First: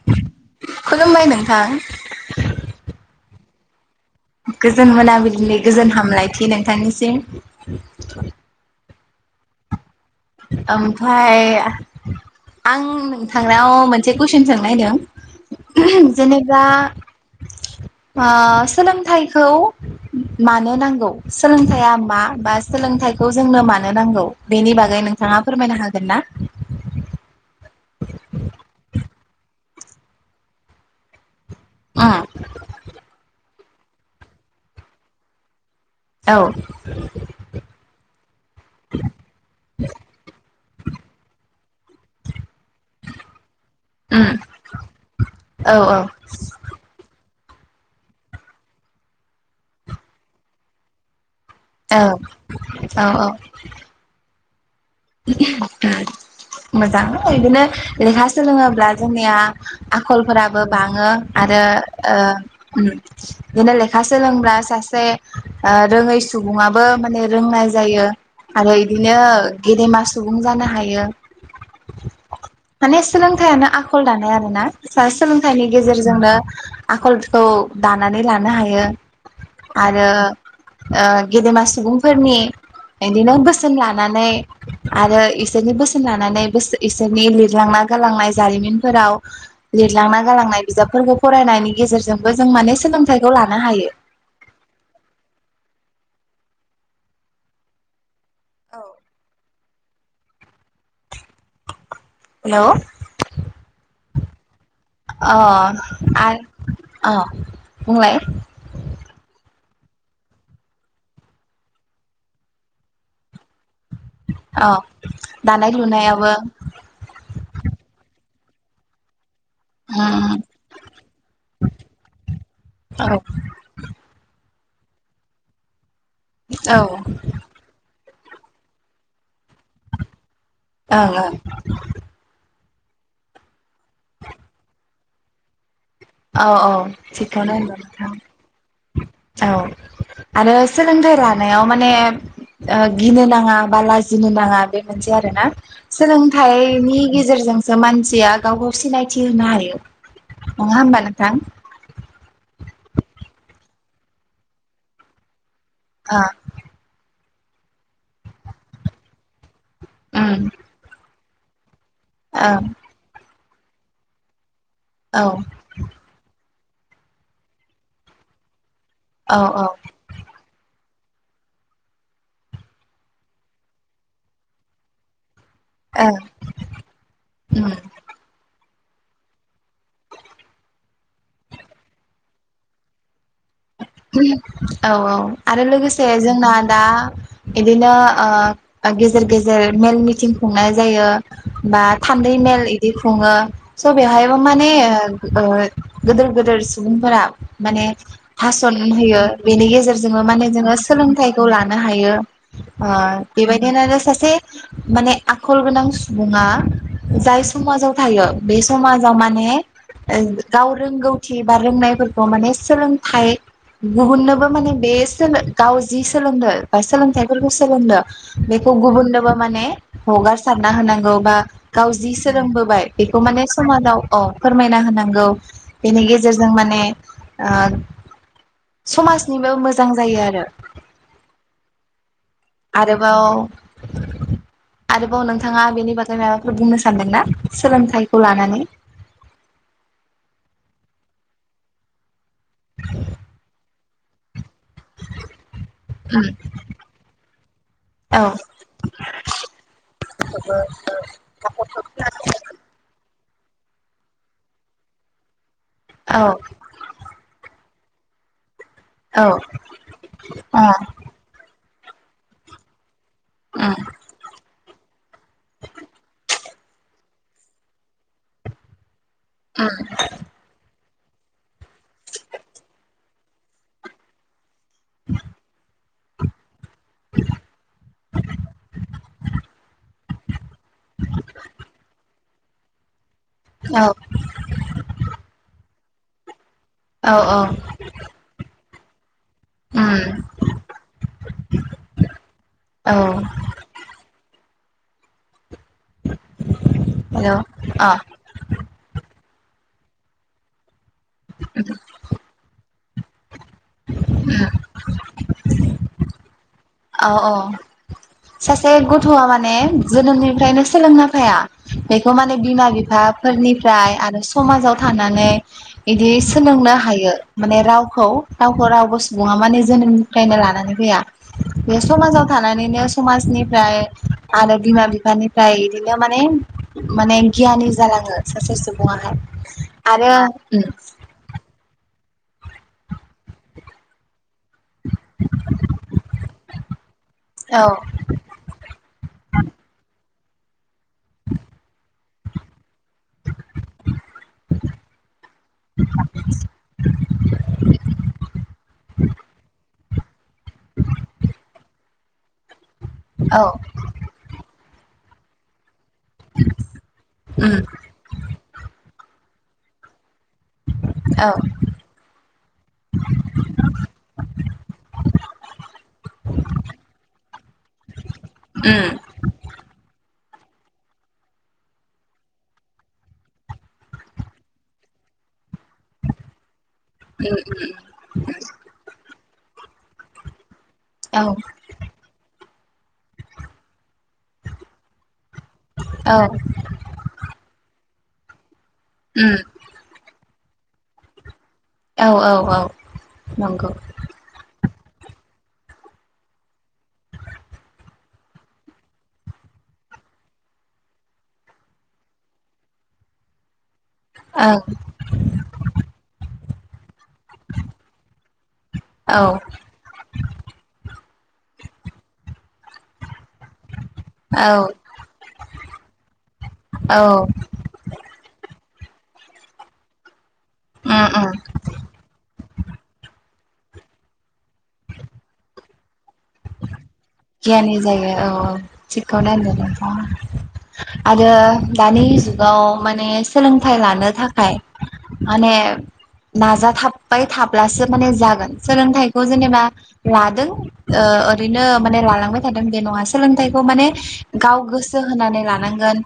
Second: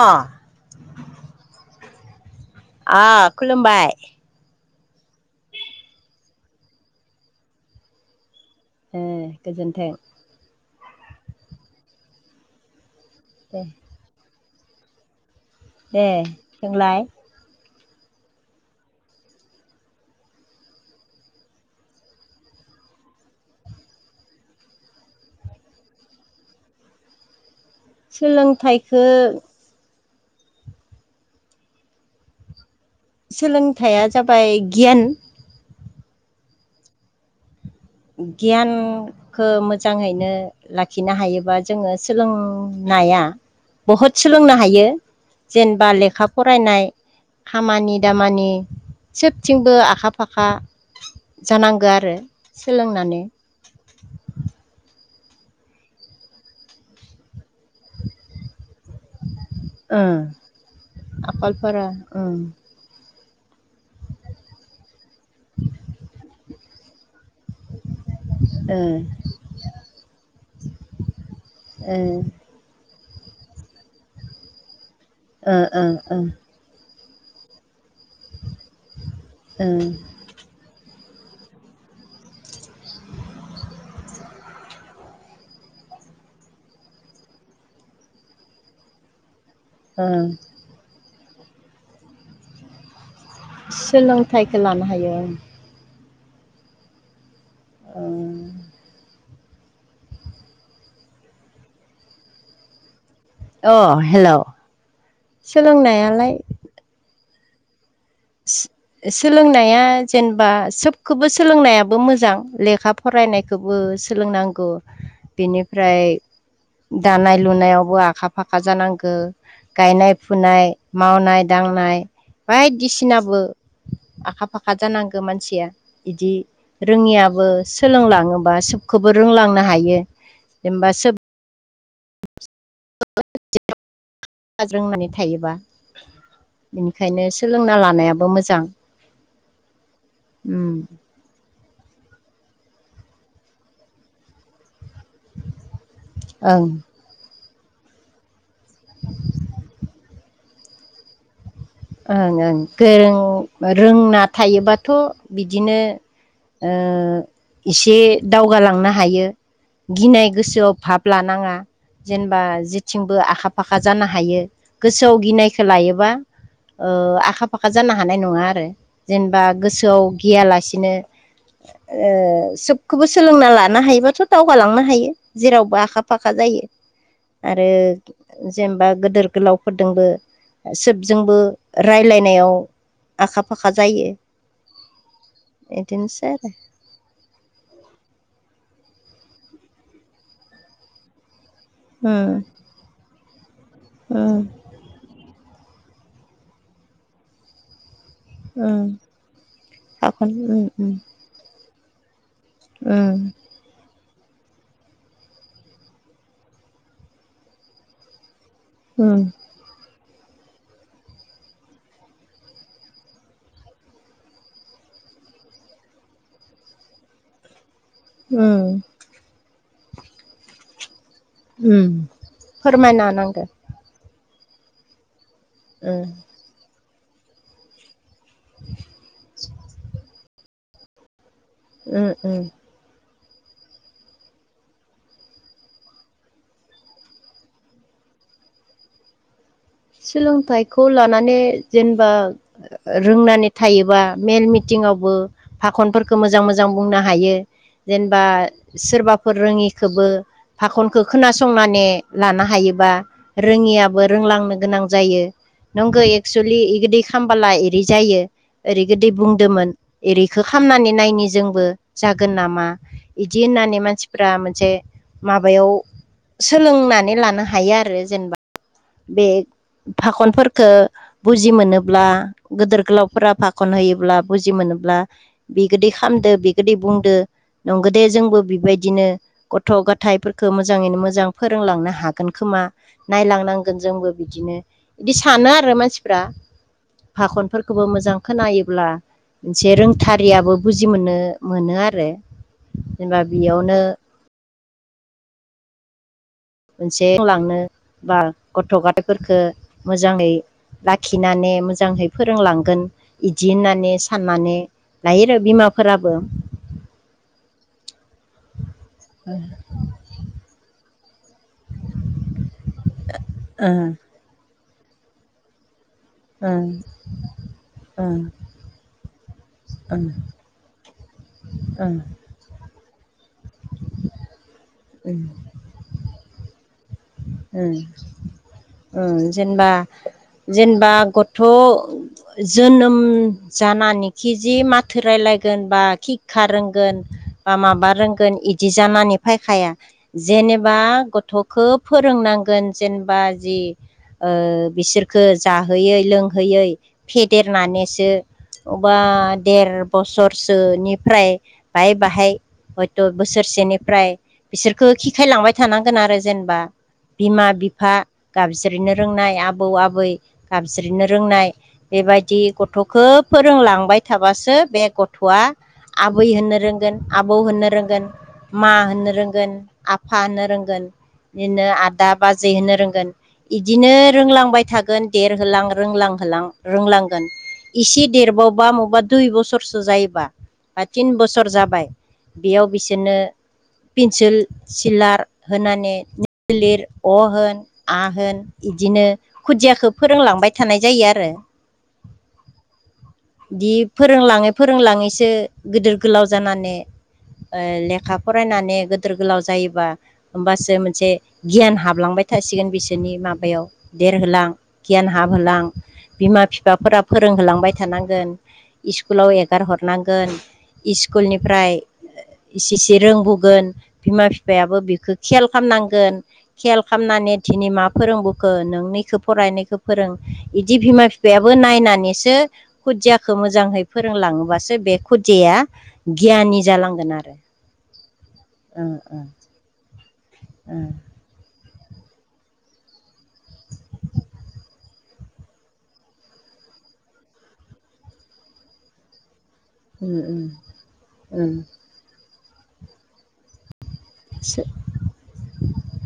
अ खुलुमबाय नोंथां अ खुलुमबाय। गोजोन मोनाबिलिनि गोजोन हामलायथि नोंथांनिसिम। हो गोजोन्थों। ओमफ्राय आं दे नोंथांनाव मोनसे कुइसन सोंनायदों दे जेनेबा सोंलाय ओ सोलोंथाइखौ मानो नांगौ? सोलोंथाइया मा बा सोलोंथाइखौ जोंनो मानो नांगौ बेनि बागै नों नोंथाङा फोरमायनो हागोन ना? सोलोंथाइखो आ। सोलोंथाइया जाबाय गियान औ। गियानखो मोजाङैनो लाखिनो हायोबा जोङो सोलों नाया बहुद उम सोलोंनो हायो औ जेनेबा लेखा फरायनाय खामानि दामानि सोबथिंबो आखा फाखा जानांगो औ आरो! औ सोलोंनानै औ। मोजां इदिनो लेखा सोलोङोब्ला जोंनिया ओ आखलफोराबो बाङो आरो आखलफोरा ओं ओ-ओम बिदिनो ले लेखा सोलोंब्ला सासे ओ रोङै सुबुङाबो माने रोंनाय जायो। आरो ओ इदिनो गेदेमा सुबुं जानो हायो ओ माने सोलोंथाइयानो आखल दानाय आरोना ओ सा-सोलोंथाइनि ओ ओ गेजेरजोंनो आखलखौ दानानै लानो हायो ओ आरो ओ गेदेमा सुबुंफोरनि इदिनो बोसोन लानानै आरो इसोरनि बोसोन लानानै बोसो एसोरनि लिरलांना गालांनाय जारिमिनफोराव लिरलांना ओ गालांनाय बिजाबफोरखौ फरायनायनि गेजेरजोंबो जों माने सोलों सोलोंथाइखो लानो हायोम। ओं। औ। हेलौ। ओ अ हेल' अ सोलोंनायालाय आर अ। बुंलाय। सि-सोलोंनाया जेनेबा सोबखोबो सोलोंनायाबो मोजां लेखा फरायनायखोब बो औ सोलोंनांगौ दानाय बेनिफ्राय लुनायाबो दानाय लुनायावबो आखा फ फाखा जानांगो गायनाय उम फुनाय मावनाय दांनाय बायदिसि औ बो आखा फाखा जानांगौ मानसिया। इदि औ ओं रोङियाबो सोलोंलाङोबा सोबखोबो रोंलाङ नाहायो जेनेबा सोब ओं [inaudible] गाज्रों नानै थायोबा औ औ बेनिखायनो थिगखौनो होनदों सोलोंना नोंथां लानायाबो मोजां। औ आरो उम सोलोंथाइ रानाय याव माने ओ गिनो नाङा बा लाजिनो नाङा। बे मोनसे आरोना ओं सोलोंथाइनि गेजेरजों जामानसिया गावखौ सिनायथि होनो हायो नङा होमबा नोंथां। ओं ओं गोरों रोंना थायोबाथ' बिद बिदिनो ओ ओ एसे दावगालांनो हायो। गिनाय उम गोसोआव फाब लानाङा जेनेबा ओं जेथिंबो आखा फ फाखा जानो हायो गोसोआव औ गिनायखो लायोबा ओ आखा फाखा जानो हानाय नङा आरो औ जेनेबा औ गोसोआव गियालासिनो ओ सोबखोबो सोलोंना लानो हायोबाथ' दावगालांनो हायो। जेरावबो आखा ओ फाखा जायो आरो। उम जेनेबा गोदोर गोलावफोरदोंबो सोबजोंबो रायलायनायाव आखा फाखा जायो। उहुम औ औ आरो लोगोसे बिदिनोसै आरो जोंना दा इदिनो ओ ओ गेजेर गेजेर मेल मिटिं खुंनाय जायो। बा थान्दै उम मेल इदि खुङो स' उम बेवहायबो माने ओ ओ गोदोर गोदोर सुबुंफोरा माने हासन उम होयो बेनि गेजेरजोंङो हाखौनो माने जोङो उम सोलोंथाइखौ लानो हायो। ओ उम बेबायदिनो-नो सास सि माने आखल गोनां सुबुङा जाय समाजाव थायो बे उम समाजाव माने ओं गाव रोंगौथि बा रोंनायफोरखौ माने सोलों थाय गुबुननोबो माने बे सोलो गाव जि सोलोंदो बा सोलोंथाइफोरखौ सो सोलोंनो बेखौ उम गुबुनबो माने हगारसारना होनांगौ। बा उम गाव जि सोलोंबोबाय फोरमायना बेखौ होनांगो माने समादाव अ फोरमायना होनांगौ। बेनि उम गेजेरजों माने ओ समाजनिबो मोजां जायो आरो उम उम। बाव आरोबाव नोंथाङा बेनि बागै माबाफोर बुंनो सानदोंना सोलोंथाइखौ लानानै [inaudible] सोलोंथाइखौ लानानै जेनेबा रोंनानै थायोबा मेल मि टिंयावबो फाखनफोरखौ उम मोजां मोजां बुंनो हायो। जेनेबा औ सोरबाफोर रोङिखौबो फाखनखौ खोनासंनानै लानो हायोबा रोङियाबो रोंलांनो गोनां जायो नंगौ औ एक्सुेलि बिदि खालामोबोला एर जायो ओरै गोदै औ बुंदोंमोन। ओरैखौ अ खालामामनानै नायनि जोंबो जागोन नामा बिदि उम होननानै मानसिफ्रा मोनसे माबायाव सोलोंनानै लानो हायो आरो जेनेबा बे उम फाखनफोरखौ बुजि मोनोब्ला गिदोर गोलावफोरा फाखन होयोब्ला बुजि मोनोब्ला बे गोदै खालामदो बि गोदै बुंदो नंगौदे जोंबो बेबायदिनो गथ' गथायाइफोरखौ मोजाङैनो मोजां फोरों लांनो हागोन। जागोन खोमा नायलांनांगोन औ जोंबो बिदिनो। बिदि सानो आरो मानसिफ्रा औ औ फाखनफोरखौबो मोजां खोनायोब्ला मोनसे उम रोंथारियाबो बुजि मोननो मोनो आरो। औ जेनेबा बेयावनो मोनसे हेलौ लांनो अ बा गथ' गथ'गथाफोरखौ मोजाङै लाखिनानै मोजांहै फोरोंलांगोन बिदि होननानै उम साननानै लायो आरो बिमाफोराबो। औ औ सासे गथ'आ माने जोनोमनिफ्रायनो सोलोंना फाया। बेखौ माने बिमा ओ बिफाफोरनिफ्राय आरो समाजाव थानानै बिदि ओ सोलोंनो हायो माने ओ रावखौ- रावखौ रावबो सुबुङा माने ओ जोनोमनिफ्रायनो लानानै फैया बे ओ समाजाव थानानैनो समा समनिफ्राय आरो बिमा बिफानिफ्राय बिदिनो माने माने गियानि उम जालाङो सासे उम सुबुङाहाय जेनेबा आरो उम जेनेबा गथ' जोनोम जानानै खिजि माथो रायलायगोन बा हिखा रोंगोन बा- औ माबा रोंगोन बिदि जानानै फायखाया जेनेबा गथ'खौ फोरोंनांगोन जेनेबा जि बिसोरखो जाहोयै लोंहोयै फेदेरनानैसो अबबा देर बोसोरसोनिफ्राय बाहाय -बाहाय हयथ' औ बोसोरसेनिफ्राय बिसोरखौ हिखायलांबाय थानांगोन आरो जों उम बिमा- बिफा गाबज्रिनो रोंनाय आबौ- आबै गाबज्रिनो औ रोंनाय बेबायदि गथ'खौ फोरोंलांबाय थाबासो बे गथ' आबै होननो रोंगोन आबौ होननो रोंगोन मा उम होननो रोंगोन आफ होनन रोंगोन बिदिनो आदा -बाजै होनो रोंगोन बिदिनो रोंलांबाय थागोन देरहोलां रोंलांहोलां रोंलांगोन उम इसे देरबावबा बबावबा दुइ बोसोरसो जायोबा बा थिन औ बोसोर जाबाय बेयाव बिसोरनो पिन्सिल सिलार होनानै लिर अ होन आ होन इदिनो उम खुदियाखौ फोरोंलांबाय थानाय जायो आरो। औ औ औ नंगौ बिदि फोरोंलाङो फोरोंलाङैसो गिदिर गोलाव जानानै लेखा फरायनानै गोदोर गोलाव जायोबा होमबासो मोनसे गियान हाबलांबाय थासिगोन बिसोरनि माबायाव देरहोलां ओं गियान हाबहोलां बिमा बिफाफोरा फोरोंहोलांबाय थानांगोन। औ इस्कुलाव एगार हरनांगोन इस्कुलनिफ्राय इसे इसे रोंबोगोन बिमा औ बिफायाबो बेखौ खेल खालामनां गोन। खेल खालामनानै उम दिनै मा फोरोंबोखो नों इखौ फराय नोय इखौ फोरों इदि बिमा उम बिफायाबो नायनानैसो खुदिया खौ मोजाङै फोरोंलाङोबासो बे खुदिया गियानि जालांगोन आरो गियानि जायो औ औ ओ ओ थिगखौनो होनदों ओ नोथाङा। दानि जुगाव माने सोलोंथाइ लानो थाखाय माने नाजाथाबबाय थाब्लासो माने जागोन सोलोंथाइखौ जेनेबा उम उम लादों ओ उम ओरैनो माने लालांबाय थादों बे नङा सोलोंथाइखौ माने गाव सो गोसो होनानै लानांगोन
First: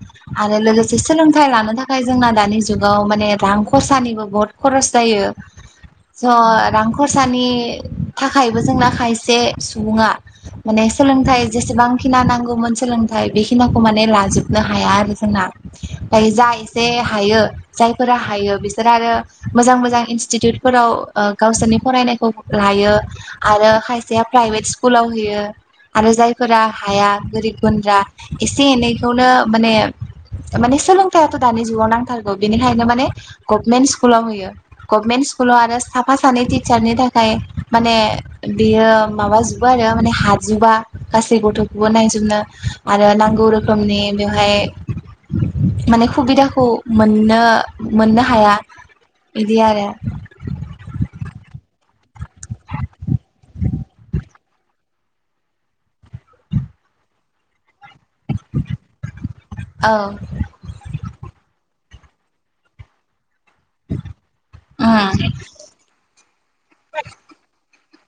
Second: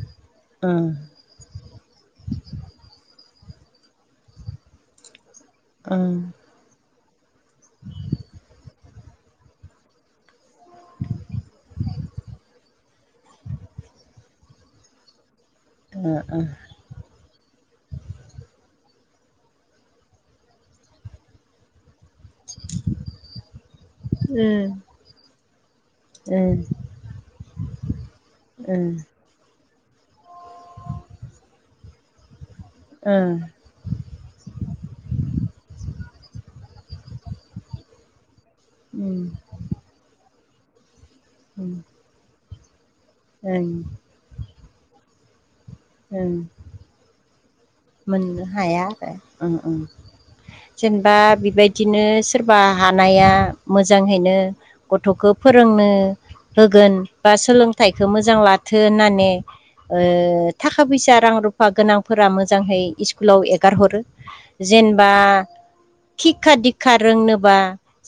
आरो ओ लोगोसे सोलोंथाइ लानो थाखाय जोंना दानि जुगाव माने रां खरसानिबो बहुत खरस जायो ओ ज' खरसानि थाखायबो जोंना खायसे सुबुङा माने सोलोंथाइ जेसेबांखिना नांगौमोन सोलोंथाइ बेखिनिखौ माने लाजोबनो हाया आरो जोंना। ओ दायो ओ उम ओ जा एसे हायो जायफोरा हायो बिसोर आरो मोजां मोजां इनस्टिटिउटफोराव ओ गावसोरनि फरायनाय खौ लायो आरो खायसेया प्राइभेट स्कुलाव होयो आरो जायफोरा हाया गोरिब गुन्द्रा एसे एनैखौनो माने माने सोलोंथायाइाथ' दानि जुगाव नांथारगौ बेनिखायनो माने गभनमेन्ट स्कुलाव होयो गभनमेन्ट स्कुलाव आरो साफा सानै टिचारनि थाखाय माने बियो उम माबाजोबो आरो माने हा जोबा गासै उम गथ'खौबो नायजोबनो आरो नांगौ ओं रोखोमनि बेवहाय माने ओं सुबिदाखौ मोननो मोननो हाया आरो ओं बिदि ओं आरो जेनेबा बेबायदिनो सोरबा हानाया मोजांहैनो गथ'खौ फोरोंनो होगोन बा सोलों थाइखौ मोजां लाथो होननानै औ ओ थाखा फैसा रां रुफा गोनांफोरा मो जाङै स्कुलाव ए गारहरो जेनेबा उम खिक्खा दिक्षखा रोंनोबा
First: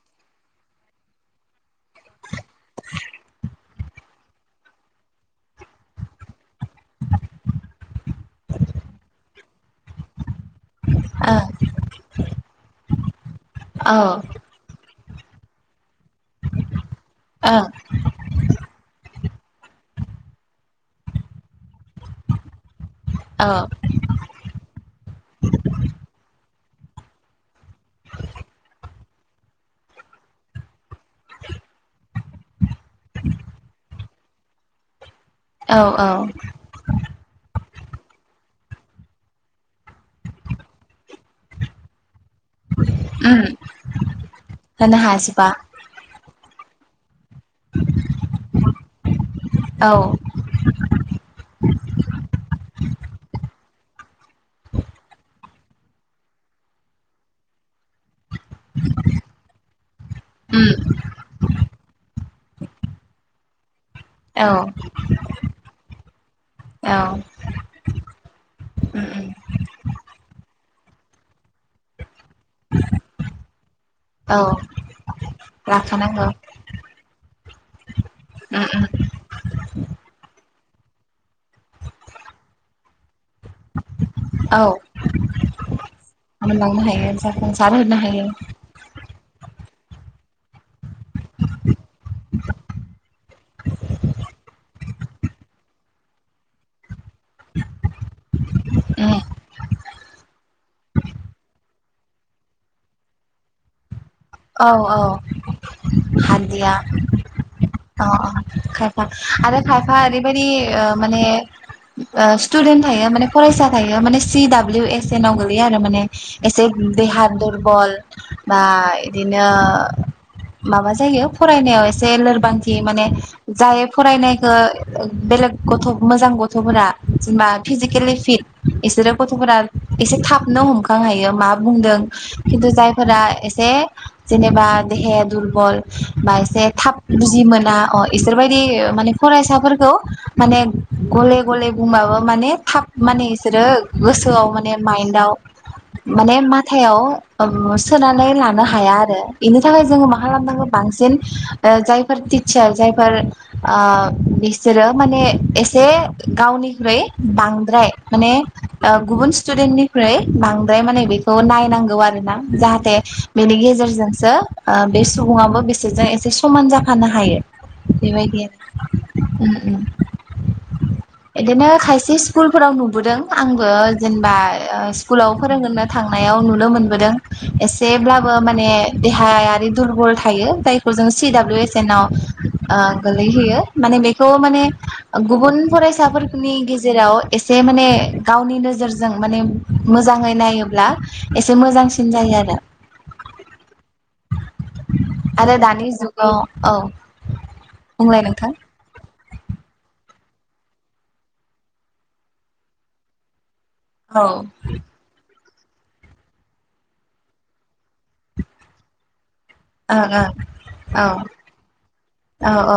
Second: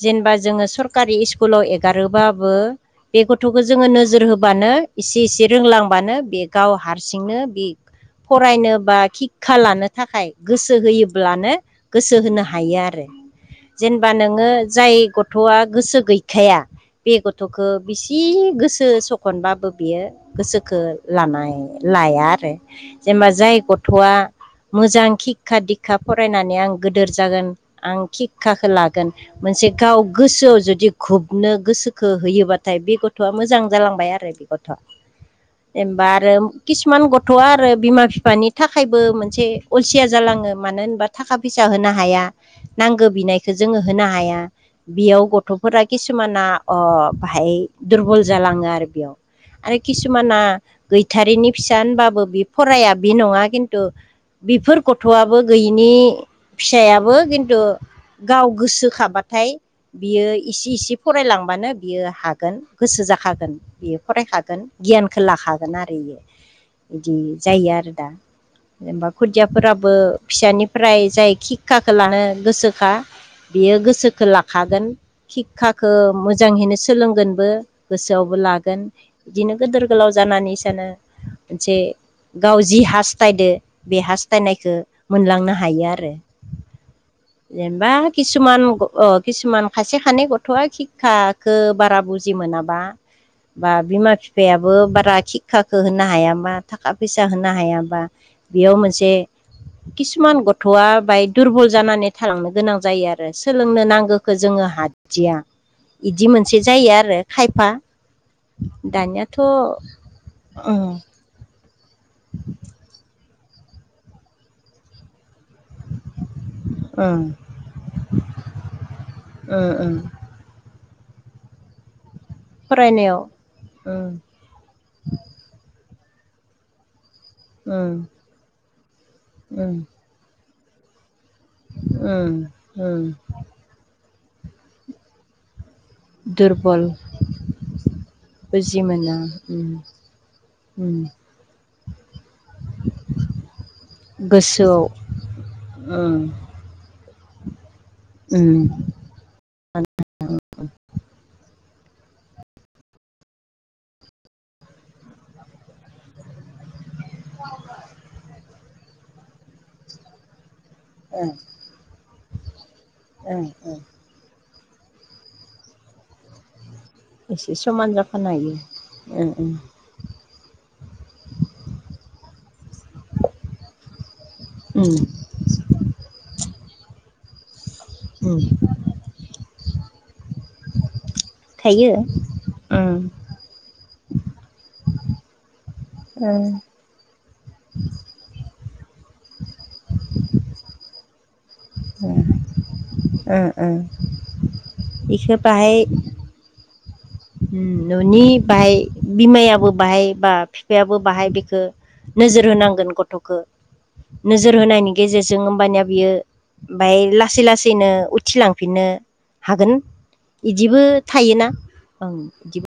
जेनेबा जोङो सरकारि स्कुलाव एगारोबाबो बे गथ'खौ जोङो नोजोर होबानो एसे इसे रोंलांबानो बे गाव हारसिंनो बे फरायनोबा हिखा लानो थाखाय गोसो ओ औ होयोब्लानो गोसो होनो हायो आरो जेनेबा नोङो जाय ग थ'आ गोसो गैखाया बे ओ गथ'खौ बिसि गोसो ज खनबाबो बियो गोसोखौ लानाय लाया आरो जेनेबा औ जाय गथ'आ मोजां सिक्षा दिक्षा फरायनानै आं गोदोर जागोन आं खिक्षाखौ लागोन मोनसे गाव गोसोआव जुदि खुबनो गोसो खो होयोबाथाय बे गथ'आ मोजां जालांबाय आरो बे गथ'आ औ जेनबा औ आरो किसुमान गथ'आ आरो बिमा बिफानि थाखायबो मोन से अलसिया जालाङो मानो होनबा थाखा फैसा होनो हाया नांगौ उम बिनायखौ जोङो होनो हाया होनो बेयाव हाजोबा गथ'फोरा किसुमाना अ बाहाय दुरबल जालाङो आरो बेयाव आरो औ किसुमाना गैथारिनि फिसा होनबाबो बि फराया बि नङा खिन्थु बेफोर गथ'आबो गैयिनि फिसायाबो खिन्थु गाव गोसोखाबाथाय बियो उम इसे इसे फरायलांबानो बियो हा गोन गोसो जाखागोन बेयो औ फरायखागोन गियानखौ लाखागोन आरो बियो। औ बिदि उम जायो आरो दा जेनेबा उम बिदियाफोराबो फिसानिफ्राय जाय खिक्षाखौ लानो गोसोखा बियो गोसोखो औ लाखागोन। हिखाखो लाखानांगौ मोजांहैनो सोलोंगोनबो गोसोआवब उम लागोन इदिनो गोदोर गोलाव जानानै स नो मोनसे गाव जि हास्थायदो। बे औ हास्थायनायखो मोनलांनो हायो आरो। मोनलांनो हायो जाफुंसार जेनबा होनो हायो किसुमान ग अ किसुमान खसे खानै ग थ'आ हिखो बारा बुजि मोनाबा बा बिमा बिफायाबो बारा हिखाखौ होनो हायामा थाखा फैसा होनो हायाबा बेयाव मोनसे उम किसुमान ग थ'आ बाय दुरबल जानानै थालांनो गोनां जायो आरो सोलोंनो नांगो खो औ जोङो औ हादिया यिदि मोनसे हादिया जायो आरो खायफा। अ अ खायफा दानियाथ' आरो खायफा ओरैबायदि ओ ओम माने ओ स्टुडेन्ट थायो माने फरायसा थायो माने सि डाब्लिउ एस एन नाव गोल लैयो आरो माने एसे ओम देहा दुरबल बा ण ओम ओम माबा जायो फरायनायाव एस से लोरबांथि माने फरायनायाव जाय ओम फरायनायखो बेलेग गथ' मोजां गथ'फोरा। जेनबा ओम फिजिकेलि फिट इसोरो गथ'फोरा ओम एसे थाबनो हमखां हायो। मा बुंदों ओम खिन्थु ओम जायफोरा एसे जेनेबा देहाया दुरबल बा एसे दुरबल थाब बुजि मोना अ बुजि इसोरबायायदि माने मोना ओम फरायसाफोरखौ माने उम गले गले ब माने थाब माने गसोरो गोसोआव माने माइन्दआव उम माने मथायाव ओम सोनानै लानो उम हाया आरो बेनि थाखाय जोङो मा खालामनांगो बांसिन ओ जायफोर टितचार जायफोर ओ बिसोरो माने एसे गावन निफ्राय बांद्राय माने ओ गुबुन स्टुदेननिख्रय बां द्राय माने बेखौ नायनांगौ आरो ना जाहाथे उम बेनि गेजेरजोंसो ओ बे सुबुङाबो बिसोजों एसे समान जाफ फानो हायो एसे समान जाफानो बेबायदि हायो आरो उम उम । इदिनो खायसे स्कुलफोराव नुबोदों आंबो। जेनेबा ओ उम स्कुलाव फोरोंगोननो थांनायाव नुनो मोनबोदों एसेब्लाब फो उम माने देहायारि दुरबाऋ थायो जायखौ जों सिडाबलिउ एस एन थायो आव उम गोलैहोयो माने बेखौ माने गुबुन फरायसाफोरख ओ फोरनि गेजेराव एसे माने गावनि नोजोर ज जों माने मोजाङै नायोब्ला एसे मोजांसिन जायो आरो। ओ बेखौ आरो बाहाय दानि जुगाव औ। उम बुंलाय न'नि नोंथां बाहाय बिमायाबो बाहाय बा बिफायाबो बाहाय बेखो नोजोर होनांगोन गथ'खो। औ ओं नोजोर होनायनि गेजेर जों होमबानिया बियो बमाय लासै लासैनो उथिलांफिननो। हागोन ओं यिदिबो औ थायोना ओं औ इदि औ